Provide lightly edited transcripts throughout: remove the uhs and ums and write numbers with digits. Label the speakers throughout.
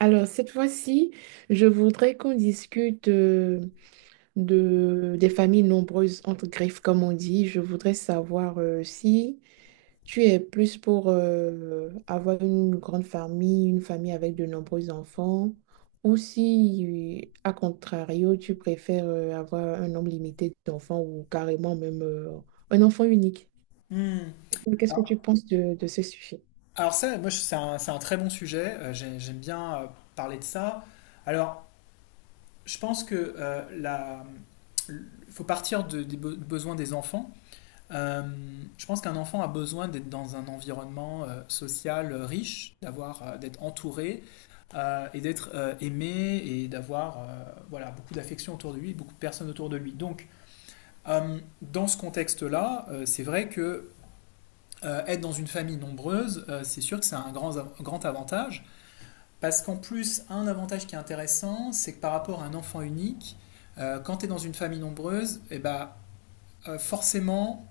Speaker 1: Alors, cette fois-ci, je voudrais qu'on discute de, des familles nombreuses, entre griffes, comme on dit. Je voudrais savoir si tu es plus pour avoir une grande famille, une famille avec de nombreux enfants, ou si, à contrario, tu préfères avoir un nombre limité d'enfants ou carrément même un enfant unique.
Speaker 2: Hmm.
Speaker 1: Qu'est-ce que tu
Speaker 2: Alors,
Speaker 1: penses de ce sujet?
Speaker 2: alors ça, moi, je- c'est un très bon sujet. J'aime bien parler de ça. Alors, je pense que l- faut partir des besoins des enfants. Euh, je pense qu'un enfant a besoin d'être dans un environnement social riche, d'être entouré et d'être aimé et d'avoir beaucoup d'affection autour de lui, beaucoup de personnes autour de lui. Donc, dans ce contexte-là, c'est vrai que être dans une famille nombreuse, c'est sûr que c'est un grand avantage, parce qu'en plus, un avantage qui est intéressant, c'est que par rapport à un enfant unique, quand tu es dans une famille nombreuse, eh ben, forcément,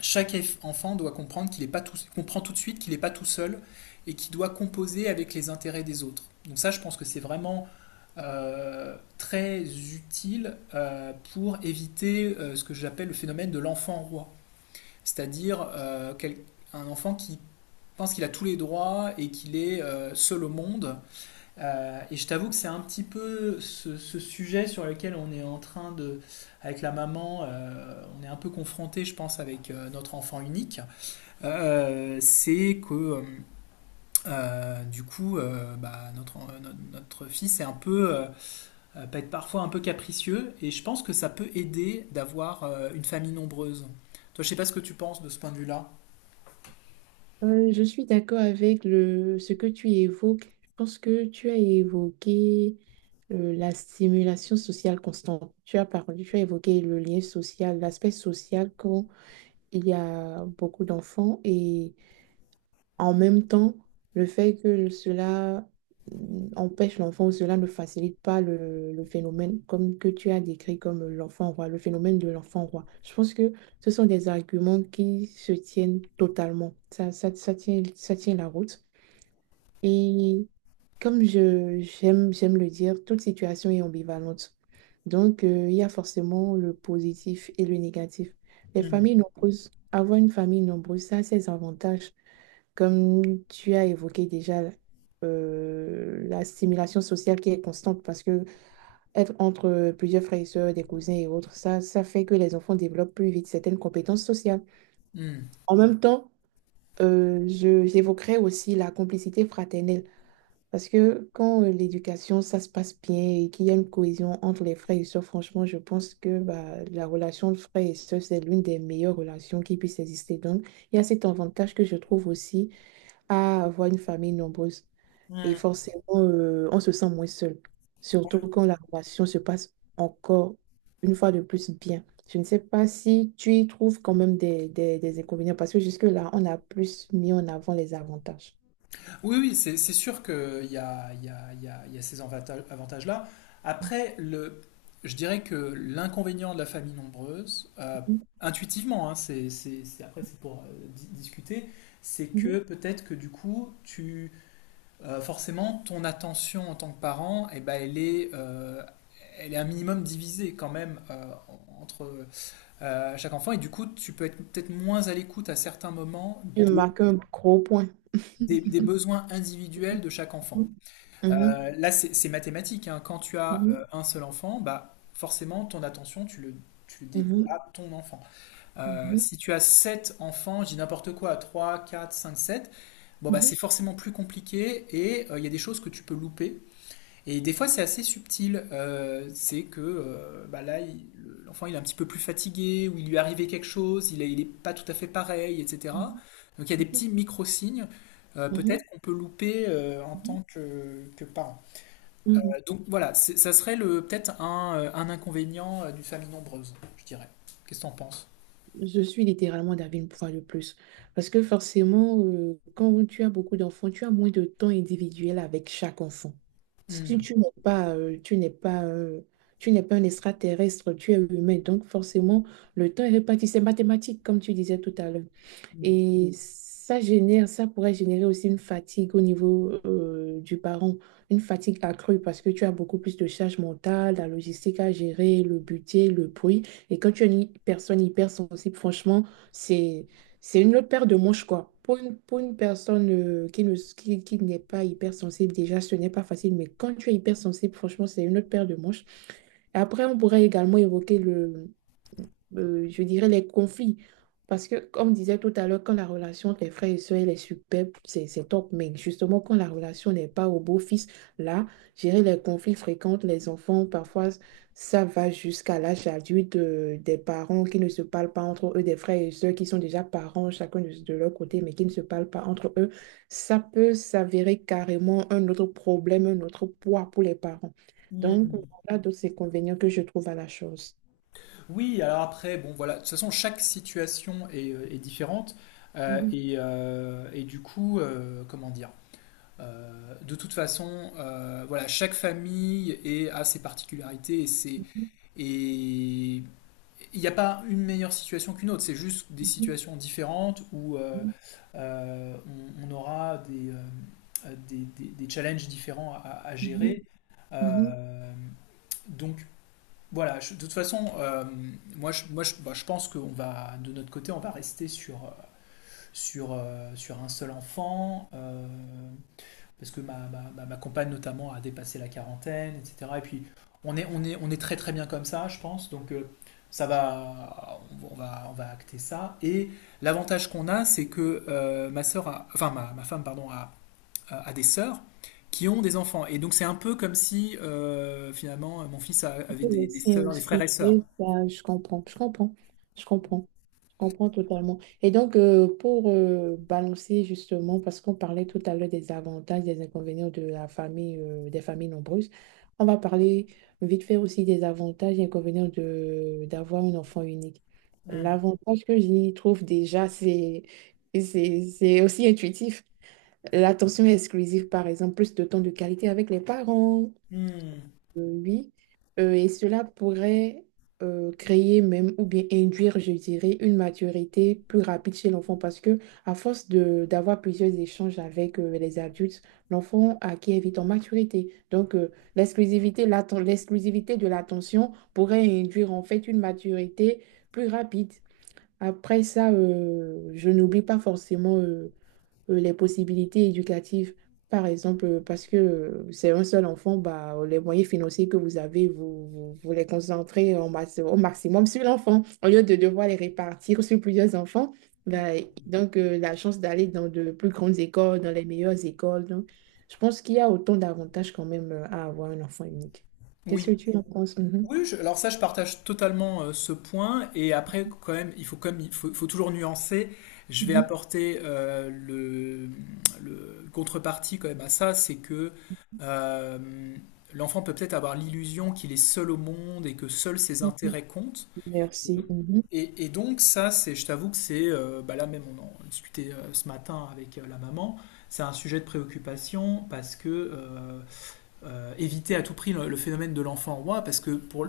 Speaker 2: chaque enfant doit comprendre qu'il est pas tout, comprend tout de suite qu'il n'est pas tout seul et qu'il doit composer avec les intérêts des autres. Donc ça, je pense que c'est vraiment très utile pour éviter ce que j'appelle le phénomène de l'enfant roi, c'est-à-dire un enfant qui je pense qu'il a tous les droits et qu'il est seul au monde. Et je t'avoue que c'est un petit peu ce sujet sur lequel on est en train de, avec la maman, on est un peu confronté, je pense, avec notre enfant unique. C'est que du coup, bah, notre, notre, notre, fils est un peu, peut être parfois un peu capricieux. Et je pense que ça peut aider d'avoir une famille nombreuse. Toi, je sais pas ce que tu penses de ce point de vue-là.
Speaker 1: Je suis d'accord avec le, ce que tu évoques. Je pense que tu as évoqué la stimulation sociale constante. Tu as parlé, tu as évoqué le lien social, l'aspect social quand il y a beaucoup d'enfants et en même temps, le fait que cela empêche l'enfant, ou cela ne facilite pas le, le phénomène comme que tu as décrit comme l'enfant roi, le phénomène de l'enfant roi. Je pense que ce sont des arguments qui se tiennent totalement. Ça, ça tient la route. Et comme je, j'aime, j'aime le dire, toute situation est ambivalente. Donc, il y a forcément le positif et le négatif. Les
Speaker 2: Mmh.
Speaker 1: familles nombreuses, avoir une famille nombreuse, ça a ses avantages. Comme tu as évoqué déjà la stimulation sociale qui est constante parce que être entre plusieurs frères et sœurs, des cousins et autres, ça fait que les enfants développent plus vite certaines compétences sociales.
Speaker 2: Mmh.
Speaker 1: En même temps, je, j'évoquerai aussi la complicité fraternelle parce que quand l'éducation, ça se passe bien et qu'il y a une cohésion entre les frères et sœurs, franchement, je pense que bah, la relation de frères et sœurs, c'est l'une des meilleures relations qui puisse exister. Donc, il y a cet avantage que je trouve aussi à avoir une famille nombreuse. Et
Speaker 2: Mmh.
Speaker 1: forcément, on se sent moins seul. Surtout quand la relation se passe encore une fois de plus bien. Je ne sais pas si tu y trouves quand même des inconvénients parce que jusque-là, on a plus mis en avant les avantages.
Speaker 2: Oui, oui, c'est sûr qu'il y a, il y a- il y a- il y a ces avantages-là. Après, le, je dirais que l'inconvénient de la famille nombreuse,
Speaker 1: Mhm,
Speaker 2: intuitivement, hein, après c'est pour discuter, c'est
Speaker 1: mhm.
Speaker 2: que peut-être que du coup, forcément, ton attention en tant que parent, eh ben, elle est un minimum divisée quand même entre chaque enfant, et du coup, tu peux être peut-être moins à l'écoute à certains moments
Speaker 1: Tu
Speaker 2: des
Speaker 1: marques un gros point.
Speaker 2: des besoins individuels de chaque enfant.
Speaker 1: Mhm, mhm,
Speaker 2: Là, c'est mathématique, hein. Quand tu as un seul enfant, bah, forcément, ton attention, tu le dédies
Speaker 1: mhm,
Speaker 2: à ton enfant.
Speaker 1: mhm,
Speaker 2: Si tu as sept enfants, je dis n'importe quoi, 3, 4, 5, 7, bon, bah,
Speaker 1: mhm,
Speaker 2: c'est forcément plus compliqué et il y a des choses que tu peux louper. Et des fois, c'est assez subtil. C'est que bah, là, l'enfant, il est un petit peu plus fatigué ou il lui est arrivé quelque chose, il n'est est pas tout à fait pareil, etc.
Speaker 1: mhm,
Speaker 2: Donc, il y a des petits micro-signes, peut-être
Speaker 1: mhm,
Speaker 2: qu'on peut louper en
Speaker 1: mhm,
Speaker 2: tant que parent.
Speaker 1: mhm, mhm. Mhm.
Speaker 2: Donc voilà, ça serait le peut-être un inconvénient d'une famille nombreuse, je dirais. Qu'est-ce que t'en penses?
Speaker 1: Je suis littéralement d'avis une fois de plus. Parce que forcément, quand tu as beaucoup d'enfants, tu as moins de temps individuel avec chaque enfant. Si tu,
Speaker 2: Hmm.
Speaker 1: tu n'es pas, tu n'es pas, tu n'es pas un extraterrestre, tu es humain. Donc forcément, le temps est réparti. C'est mathématique, comme tu disais tout à l'heure. Et ça génère, ça pourrait générer aussi une fatigue au niveau du parent, une fatigue accrue parce que tu as beaucoup plus de charge mentale, la logistique à gérer, le budget, le bruit. Et quand tu es une personne hypersensible, franchement, c'est, c'est une autre paire de manches, quoi. Pour une personne qui ne, qui n'est pas hypersensible, déjà, ce n'est pas facile. Mais quand tu es hypersensible, franchement, c'est une autre paire de manches. Et après, on pourrait également évoquer je dirais, les conflits. Parce que, comme disait tout à l'heure, quand la relation entre les frères et sœurs elle est superbe, c'est top. Mais justement, quand la relation n'est pas au beau-fils, là, gérer les conflits fréquents, entre les enfants, parfois, ça va jusqu'à l'âge adulte, des parents qui ne se parlent pas entre eux, des frères et sœurs qui sont déjà parents, chacun de leur côté, mais qui ne se parlent pas entre eux. Ça peut s'avérer carrément un autre problème, un autre poids pour les parents. Donc,
Speaker 2: Hmm.
Speaker 1: voilà d'autres inconvénients que je trouve à la chose.
Speaker 2: Oui, alors après, bon voilà, de toute façon, chaque situation est, est différente. Et et du coup, comment dire? De toute façon, voilà, chaque famille est, a ses particularités et il n'y a pas une meilleure situation qu'une autre, c'est juste des
Speaker 1: Mhm.
Speaker 2: situations différentes où
Speaker 1: Mhm,
Speaker 2: euh, on aura des, des challenges différents à
Speaker 1: mhm,
Speaker 2: gérer.
Speaker 1: mhm.
Speaker 2: Euh, donc voilà, de toute façon, moi, je pense qu'on va, de notre côté, on va rester sur, sur un seul enfant. Parce que ma compagne notamment a dépassé la quarantaine, etc. Et puis on est très très bien comme ça, je pense. Donc ça va, on va acter ça. Et l'avantage qu'on a, c'est que ma, ma femme, pardon, a, a des sœurs qui ont des enfants. Et donc c'est un peu comme si finalement mon fils avait
Speaker 1: Oui,
Speaker 2: des
Speaker 1: c'est
Speaker 2: sœurs, des frères
Speaker 1: aussi,
Speaker 2: et sœurs.
Speaker 1: c'est ça, je comprends, je comprends, je comprends, je comprends totalement. Et donc, pour balancer justement, parce qu'on parlait tout à l'heure des avantages, des inconvénients de la famille, des familles nombreuses, on va parler vite fait aussi des avantages et inconvénients de d'avoir un enfant unique.
Speaker 2: Hmm.
Speaker 1: L'avantage que j'y trouve déjà, c'est aussi intuitif. L'attention exclusive, par exemple, plus de temps de qualité avec les parents.
Speaker 2: Hmm.
Speaker 1: Oui, et cela pourrait créer même ou bien induire, je dirais, une maturité plus rapide chez l'enfant parce que à force de d'avoir plusieurs échanges avec les adultes, l'enfant acquiert vite en maturité. Donc l'exclusivité, l'exclusivité de l'attention pourrait induire en fait une maturité plus rapide. Après ça, je n'oublie pas forcément les possibilités éducatives. Par exemple, parce que c'est un seul enfant, bah, les moyens financiers que vous avez, vous, vous, vous les concentrez en au maximum sur l'enfant, au lieu de devoir les répartir sur plusieurs enfants. Bah, donc, la chance d'aller dans de plus grandes écoles, dans les meilleures écoles. Donc, je pense qu'il y a autant d'avantages quand même à avoir un enfant unique. Qu'est-ce que
Speaker 2: Oui.
Speaker 1: tu en penses? Mhm.
Speaker 2: Oui, alors ça, je partage totalement ce point. Et après, quand même, il faut toujours nuancer. Je vais
Speaker 1: Mhm.
Speaker 2: apporter le contrepartie quand même à ça, c'est que euh, l'enfant peut peut-être avoir l'illusion qu'il est seul au monde et que seuls ses
Speaker 1: Mhm.
Speaker 2: intérêts comptent.
Speaker 1: Merci. Mhm.
Speaker 2: Et donc ça, c'est, je t'avoue que c'est, bah là même, on en discutait ce matin avec la maman. C'est un sujet de préoccupation parce que éviter à tout prix le phénomène de l'enfant roi, parce que pour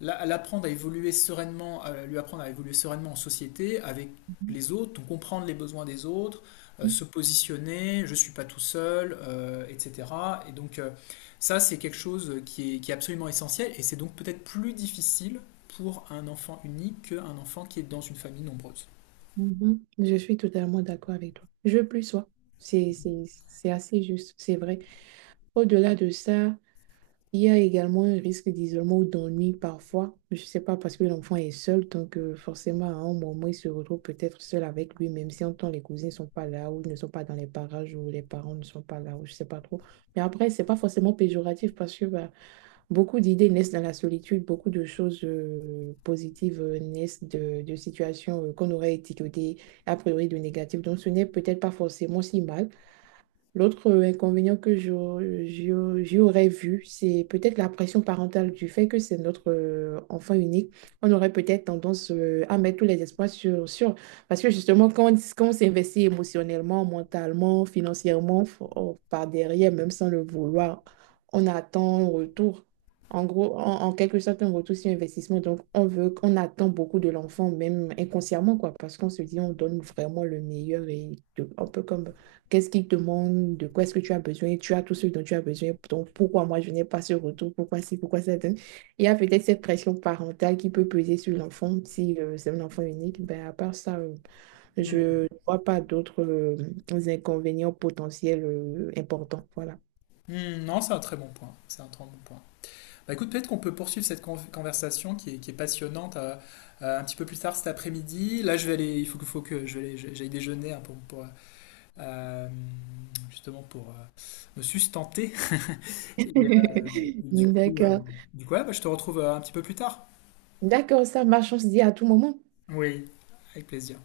Speaker 2: l'apprendre à évoluer sereinement, à lui apprendre à évoluer sereinement en société avec les autres, donc comprendre les besoins des autres,
Speaker 1: Mhm.
Speaker 2: se positionner, je ne suis pas tout seul, etc. Et donc ça, c'est quelque chose qui est absolument essentiel et c'est donc peut-être plus difficile pour un enfant unique qu'un enfant qui est dans une famille nombreuse.
Speaker 1: Mhm. Je suis totalement d'accord avec toi. Je plus sois. C'est assez juste, c'est vrai. Au-delà de ça, il y a également un risque d'isolement ou d'ennui parfois. Je ne sais pas, parce que l'enfant est seul, donc forcément, à un moment, il se retrouve peut-être seul avec lui, même si en temps les cousins ne sont pas là, ou ils ne sont pas dans les parages, ou les parents ne sont pas là, ou je ne sais pas trop. Mais après, ce n'est pas forcément péjoratif, parce que bah, beaucoup d'idées naissent dans la solitude, beaucoup de choses positives naissent de situations qu'on aurait étiquetées a priori de négatives. Donc ce n'est peut-être pas forcément si mal. L'autre inconvénient que je j'y aurais vu, c'est peut-être la pression parentale du fait que c'est notre enfant unique. On aurait peut-être tendance à mettre tous les espoirs sur, sur. Parce que justement, quand on, quand on s'investit émotionnellement, mentalement, financièrement, par derrière, même sans le vouloir, on attend un retour. En gros, en, en quelque sorte, un retour sur investissement. Donc, on veut, on attend beaucoup de l'enfant, même inconsciemment, quoi, parce qu'on se dit, on donne vraiment le meilleur et un peu comme qu'est-ce qu'il demande? De quoi est-ce que tu as besoin? Tu as tout ce dont tu as besoin. Donc, pourquoi moi, je n'ai pas ce retour? Pourquoi si? Pourquoi ça donne? Il y a peut-être cette pression parentale qui peut peser sur l'enfant. Si c'est un enfant unique, ben, à part ça, je
Speaker 2: Mm.
Speaker 1: ne vois pas d'autres inconvénients potentiels importants. Voilà.
Speaker 2: Hmm, non, c'est un très bon point. C'est un très bon point. Bah écoute, peut-être qu'on peut poursuivre cette conversation qui est passionnante un petit peu plus tard cet après-midi. Là, il faut que j'aille déjeuner hein, pour, euh, justement pour me sustenter. Et, euh, et du coup, euh,
Speaker 1: D'accord.
Speaker 2: ouais, bah, je te retrouve un petit peu plus tard.
Speaker 1: D'accord, ça marche. On se dit à tout moment.
Speaker 2: Oui, avec plaisir.